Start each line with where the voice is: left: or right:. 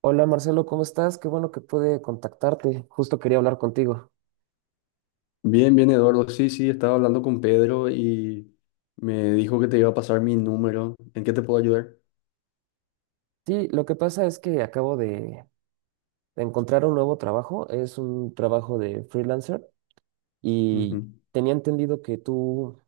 right: Hola Marcelo, ¿cómo estás? Qué bueno que pude contactarte. Justo quería hablar contigo.
left: Bien, bien, Eduardo. Sí, sí, estaba hablando con Pedro y me dijo que te iba a pasar mi número. ¿En qué te puedo ayudar?
right: Sí, lo que pasa es que acabo de encontrar un nuevo trabajo. Es un trabajo de freelancer y
left: Ujú.
right: tenía entendido que tú,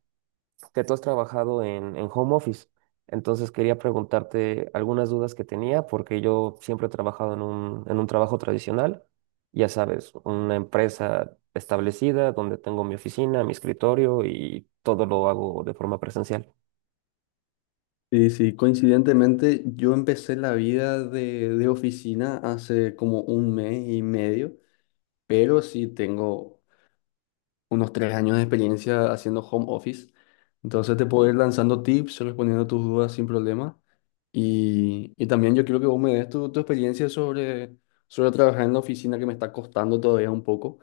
right: que tú has trabajado en home office. Entonces quería preguntarte algunas dudas que tenía porque yo siempre he trabajado en un trabajo tradicional. Ya sabes, una empresa establecida donde tengo mi oficina, mi escritorio y todo lo hago de forma presencial.
left: Sí, sí, coincidentemente yo empecé la vida de oficina hace como 1 mes y medio, pero sí tengo unos 3 años de experiencia haciendo home office. Entonces te puedo ir lanzando tips, respondiendo tus dudas sin problema. Y también yo quiero que vos me des tu experiencia sobre trabajar en la oficina que me está costando todavía un poco.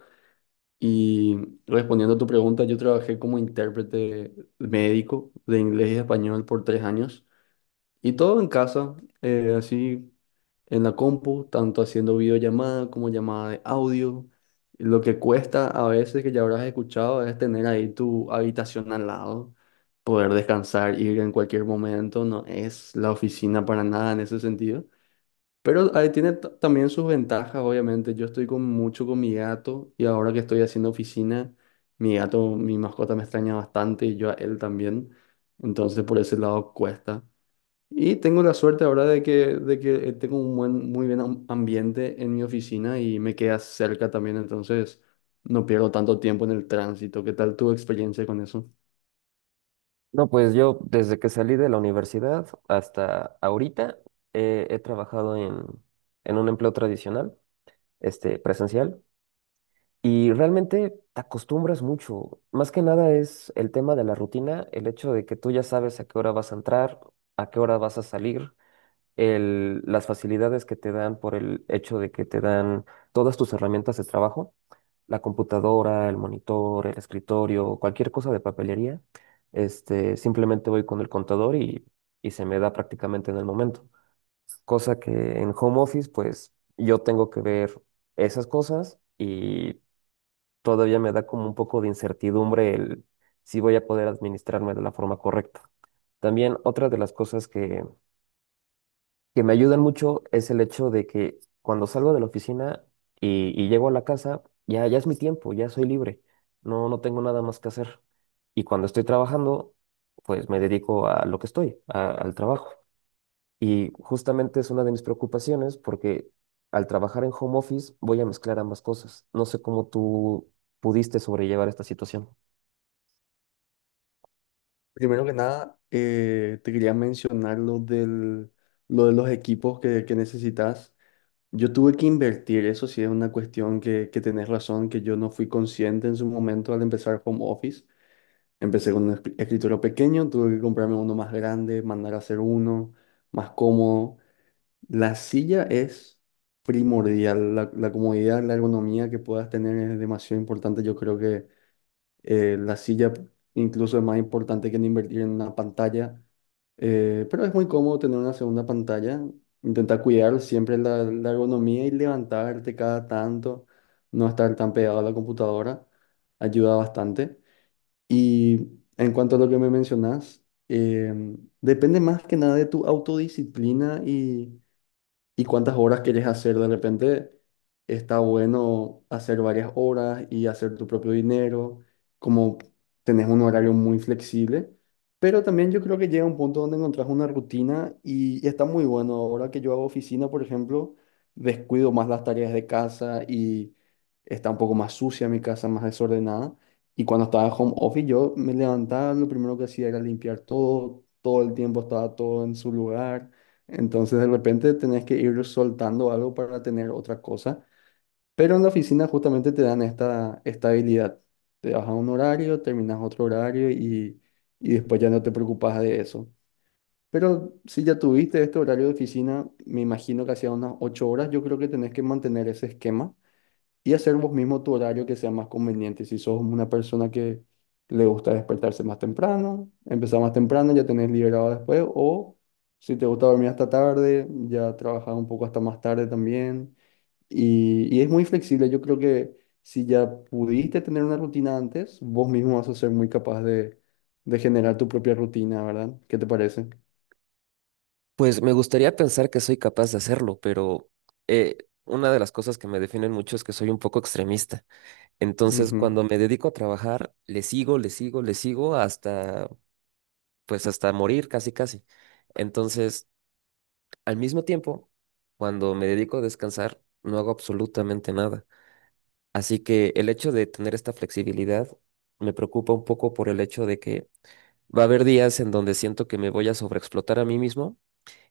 left: Y respondiendo a tu pregunta, yo trabajé como intérprete médico de inglés y español por 3 años y todo en casa, así en la compu, tanto haciendo videollamada como llamada de audio. Lo que cuesta a veces, que ya habrás escuchado, es tener ahí tu habitación al lado, poder descansar, ir en cualquier momento, no es la oficina para nada en ese sentido. Pero ahí tiene también sus ventajas, obviamente. Yo estoy con mucho con mi gato y ahora que estoy haciendo oficina, mi gato, mi mascota me extraña bastante y yo a él también. Entonces por ese lado cuesta. Y tengo la suerte ahora de que, tengo un buen, muy buen ambiente en mi oficina y me queda cerca también, entonces no pierdo tanto tiempo en el tránsito. ¿Qué tal tu experiencia con eso?
right: No, pues yo desde que salí de la universidad hasta ahorita he trabajado en un empleo tradicional, presencial, y realmente te acostumbras mucho. Más que nada es el tema de la rutina, el hecho de que tú ya sabes a qué hora vas a entrar, a qué hora vas a salir, las facilidades que te dan por el hecho de que te dan todas tus herramientas de trabajo, la computadora, el monitor, el escritorio, cualquier cosa de papelería, simplemente voy con el contador y se me da prácticamente en el momento. Cosa que en home office, pues yo tengo que ver esas cosas y todavía me da como un poco de incertidumbre el si voy a poder administrarme de la forma correcta. También otra de las cosas que me ayudan mucho es el hecho de que cuando salgo de la oficina y llego a la casa, ya, ya es mi tiempo, ya soy libre, no, no tengo nada más que hacer. Y cuando estoy trabajando, pues me dedico a lo que estoy, al trabajo. Y justamente es una de mis preocupaciones porque al trabajar en home office voy a mezclar ambas cosas. No sé cómo tú pudiste sobrellevar esta situación.
left: Primero que nada, te quería mencionar lo de los equipos que necesitas. Yo tuve que invertir, eso sí es una cuestión que tenés razón, que yo no fui consciente en su momento al empezar home office. Empecé con un escritorio pequeño, tuve que comprarme uno más grande, mandar a hacer uno más cómodo. La silla es primordial, la comodidad, la ergonomía que puedas tener es demasiado importante. Yo creo que la silla incluso es más importante que en invertir en una pantalla. Pero es muy cómodo tener una segunda pantalla. Intentar cuidar siempre la ergonomía y levantarte cada tanto, no estar tan pegado a la computadora, ayuda bastante. Y en cuanto a lo que me mencionas, depende más que nada de tu autodisciplina y cuántas horas querés hacer. De repente está bueno hacer varias horas y hacer tu propio dinero, como tenés un horario muy flexible. Pero también yo creo que llega un punto donde encontrás una rutina y está muy bueno. Ahora que yo hago oficina, por ejemplo, descuido más las tareas de casa y está un poco más sucia mi casa, más desordenada. Y cuando estaba en home office, yo me levantaba, lo primero que hacía era limpiar todo, todo el tiempo estaba todo en su lugar, entonces de repente tenés que ir soltando algo para tener otra cosa. Pero en la oficina justamente te dan esta estabilidad. Te vas a un horario, terminas otro horario y después ya no te preocupas de eso. Pero si ya tuviste este horario de oficina, me imagino que hacía unas 8 horas, yo creo que tenés que mantener ese esquema y hacer vos mismo tu horario que sea más conveniente. Si sos una persona que le gusta despertarse más temprano, empezar más temprano, ya tenés liberado después, o si te gusta dormir hasta tarde, ya trabajas un poco hasta más tarde también. Y es muy flexible, yo creo que si ya pudiste tener una rutina antes, vos mismo vas a ser muy capaz de generar tu propia rutina, ¿verdad? ¿Qué te parece?
right: Pues me gustaría pensar que soy capaz de hacerlo, pero eh, una de las cosas que me definen mucho es que soy un poco extremista. Entonces,
left: Ujú,
right: cuando me dedico a trabajar, le sigo, le sigo, le sigo hasta, pues hasta morir casi, casi. Entonces, al mismo tiempo, cuando me dedico a descansar, no hago absolutamente nada. Así que el hecho de tener esta flexibilidad me preocupa un poco por el hecho de que va a haber días en donde siento que me voy a sobreexplotar a mí mismo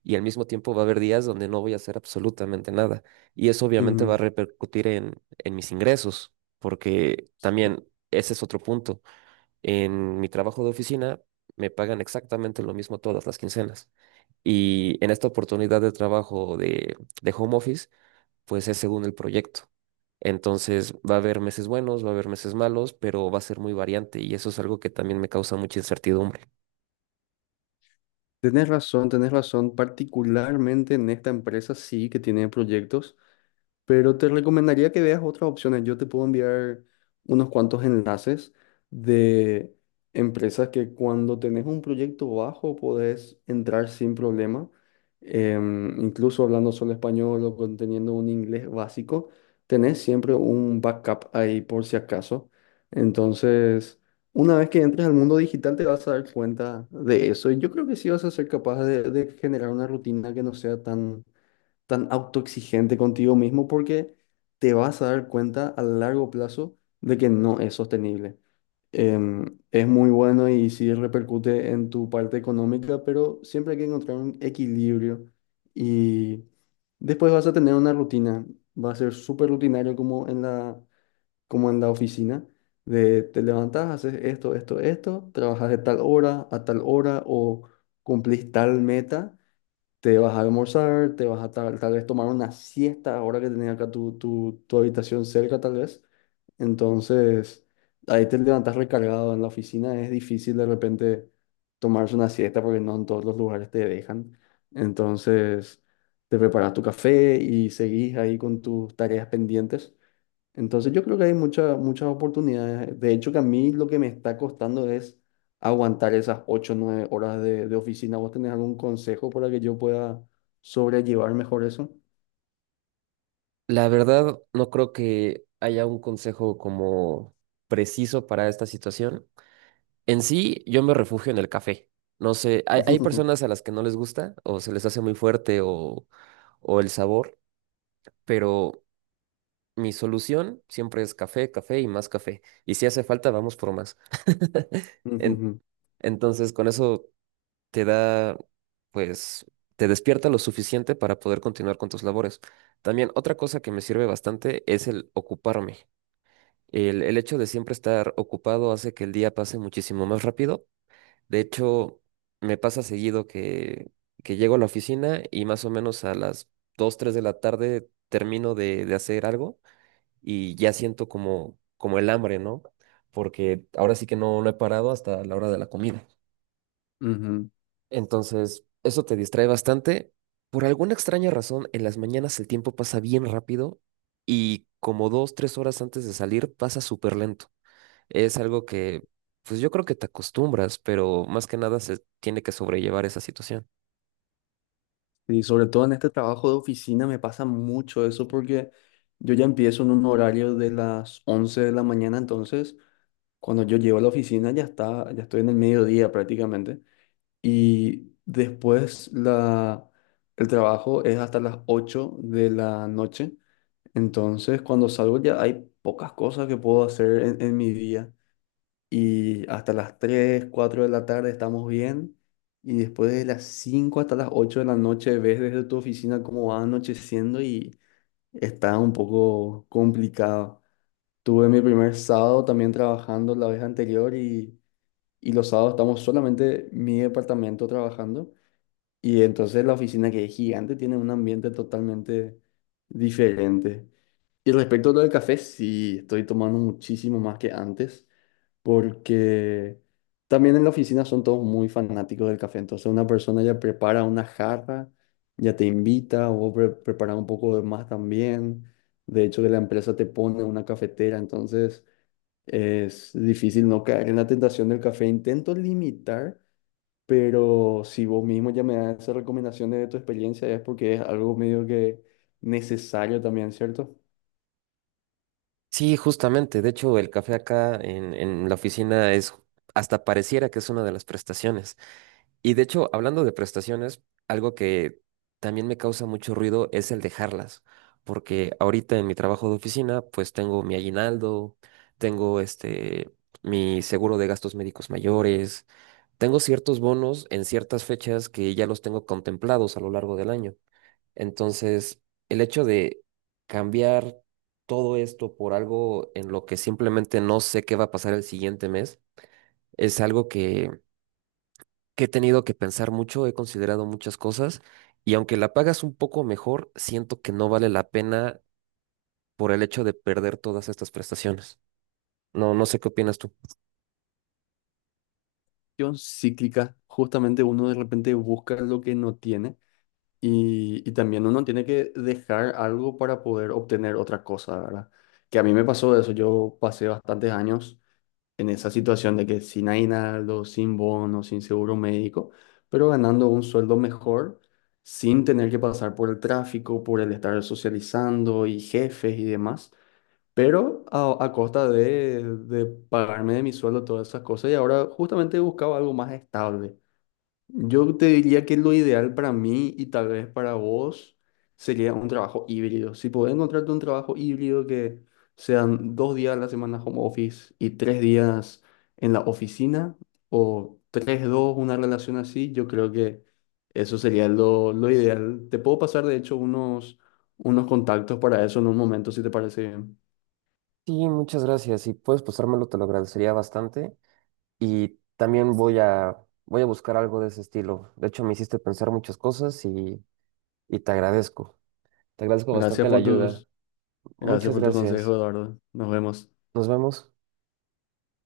right: y al mismo tiempo va a haber días donde no voy a hacer absolutamente nada. Y eso obviamente va
left: ujú.
right: a repercutir en mis ingresos, porque también ese es otro punto. En mi trabajo de oficina me pagan exactamente lo mismo todas las quincenas. Y en esta oportunidad de trabajo de home office, pues es según el proyecto. Entonces va a haber meses buenos, va a haber meses malos, pero va a ser muy variante y eso es algo que también me causa mucha incertidumbre.
left: Tenés razón, particularmente en esta empresa sí que tiene proyectos. Pero te recomendaría que veas otras opciones. Yo te puedo enviar unos cuantos enlaces de empresas que cuando tenés un proyecto bajo podés entrar sin problema. Incluso hablando solo español o teniendo un inglés básico, tenés siempre un backup ahí por si acaso. Entonces, una vez que entres al mundo digital te vas a dar cuenta de eso. Y yo creo que sí vas a ser capaz de generar una rutina que no sea tan autoexigente contigo mismo, porque te vas a dar cuenta a largo plazo de que no es sostenible. Es muy bueno y sí repercute en tu parte económica, pero siempre hay que encontrar un equilibrio y después vas a tener una rutina. Va a ser súper rutinario como en la oficina. De te levantas, haces esto, esto, esto, trabajas de tal hora a tal hora o cumplís tal meta, te vas a almorzar, te vas a tal, tal vez tomar una siesta ahora que tenés acá tu, tu, tu habitación cerca, tal vez. Entonces, ahí te levantas recargado en la oficina, es difícil de repente tomarse una siesta porque no en todos los lugares te dejan. Entonces, te preparas tu café y seguís ahí con tus tareas pendientes. Entonces yo creo que hay muchas oportunidades. De hecho, que a mí lo que me está costando es aguantar esas 8 o 9 horas de oficina. ¿Vos tenés algún consejo para que yo pueda sobrellevar mejor eso?
right: La verdad, no creo que haya un consejo como preciso para esta situación. En sí, yo me refugio en el café. No sé, hay personas a las que no les gusta o se les hace muy fuerte o el sabor. Pero mi solución siempre es café, café y más café. Y si hace falta, vamos por más. En-
left: Ujú,
right: entonces, con eso te da, pues, te despierta lo suficiente para poder continuar con tus labores. También otra cosa que me sirve bastante es el ocuparme. El hecho de siempre estar ocupado hace que el día pase muchísimo más rápido. De hecho, me pasa seguido que llego a la oficina y más o menos a las 2 3 de la tarde termino de hacer algo y ya siento como, como el hambre, ¿no? Porque ahora sí que no, no he parado hasta la hora de la comida.
left: ujú.
right: Entonces, eso te distrae bastante. Por alguna extraña razón, en las mañanas el tiempo pasa bien rápido y como dos, tres horas antes de salir pasa súper lento. Es algo que, pues yo creo que te acostumbras, pero más que nada se tiene que sobrellevar esa situación.
left: Y sobre todo en este trabajo de oficina me pasa mucho eso porque yo ya empiezo en un horario de las 11 de la mañana, entonces cuando yo llego a la oficina ya está, ya estoy en el mediodía prácticamente. Y después el trabajo es hasta las 8 de la noche. Entonces, cuando salgo ya hay pocas cosas que puedo hacer en mi día. Y hasta las 3 4 de la tarde estamos bien. Y después de las 5 hasta las 8 de la noche ves desde tu oficina cómo va anocheciendo y está un poco complicado. Tuve mi primer sábado también trabajando la vez anterior y los sábados estamos solamente mi departamento trabajando. Y entonces la oficina que es gigante tiene un ambiente totalmente diferente. Y respecto a lo del café, sí, estoy tomando muchísimo más que antes, porque también en la oficina son todos muy fanáticos del café. Entonces una persona ya prepara una jarra, ya te invita, o vos preparas un poco de más también. De hecho, que la empresa te pone una cafetera, entonces es difícil no caer en la tentación del café. Intento limitar. Pero si vos mismo ya me das esas recomendaciones de tu experiencia, es porque es algo medio que necesario también, ¿cierto?
right: Sí, justamente. De hecho, el café acá en la oficina es, hasta pareciera que es una de las prestaciones. Y de hecho, hablando de prestaciones, algo que también me causa mucho ruido es el dejarlas, porque ahorita en mi trabajo de oficina, pues tengo mi aguinaldo, tengo mi seguro de gastos médicos mayores, tengo ciertos bonos en ciertas fechas que ya los tengo contemplados a lo largo del año. Entonces, el hecho de cambiar todo esto por algo en lo que simplemente no sé qué va a pasar el siguiente mes es algo que he tenido que pensar mucho, he considerado muchas cosas y aunque la pagas un poco mejor, siento que no vale la pena por el hecho de perder todas estas prestaciones. No, no sé qué opinas tú.
left: Yo cíclica, justamente uno de repente busca lo que no tiene y también uno tiene que dejar algo para poder obtener otra cosa, ¿verdad? Que a mí me pasó eso, yo pasé bastantes años en esa situación de que sin aguinaldo, sin bono, sin seguro médico, pero ganando un sueldo mejor, sin tener que pasar por el tráfico, por el estar socializando y jefes y demás, pero a costa de pagarme de mi sueldo todas esas cosas y ahora justamente buscaba algo más estable. Yo te diría que lo ideal para mí y tal vez para vos sería un trabajo híbrido. Si podés encontrarte un trabajo híbrido que sean 2 días a la semana home office y 3 días en la oficina o tres, dos, una relación así, yo creo que eso sería lo ideal. Te puedo pasar, de hecho, unos, unos contactos para eso en un momento, si te parece bien.
right: Sí, muchas gracias. Si puedes pasármelo, te lo agradecería bastante. Y también voy a buscar algo de ese estilo. De hecho, me hiciste pensar muchas cosas y te agradezco. Te agradezco bastante
left: Gracias
right: la
left: por
right: ayuda.
left: tus, Gracias
right: Muchas
left: por tu consejo,
right: gracias.
left: Eduardo. Nos vemos.
right: Nos vemos.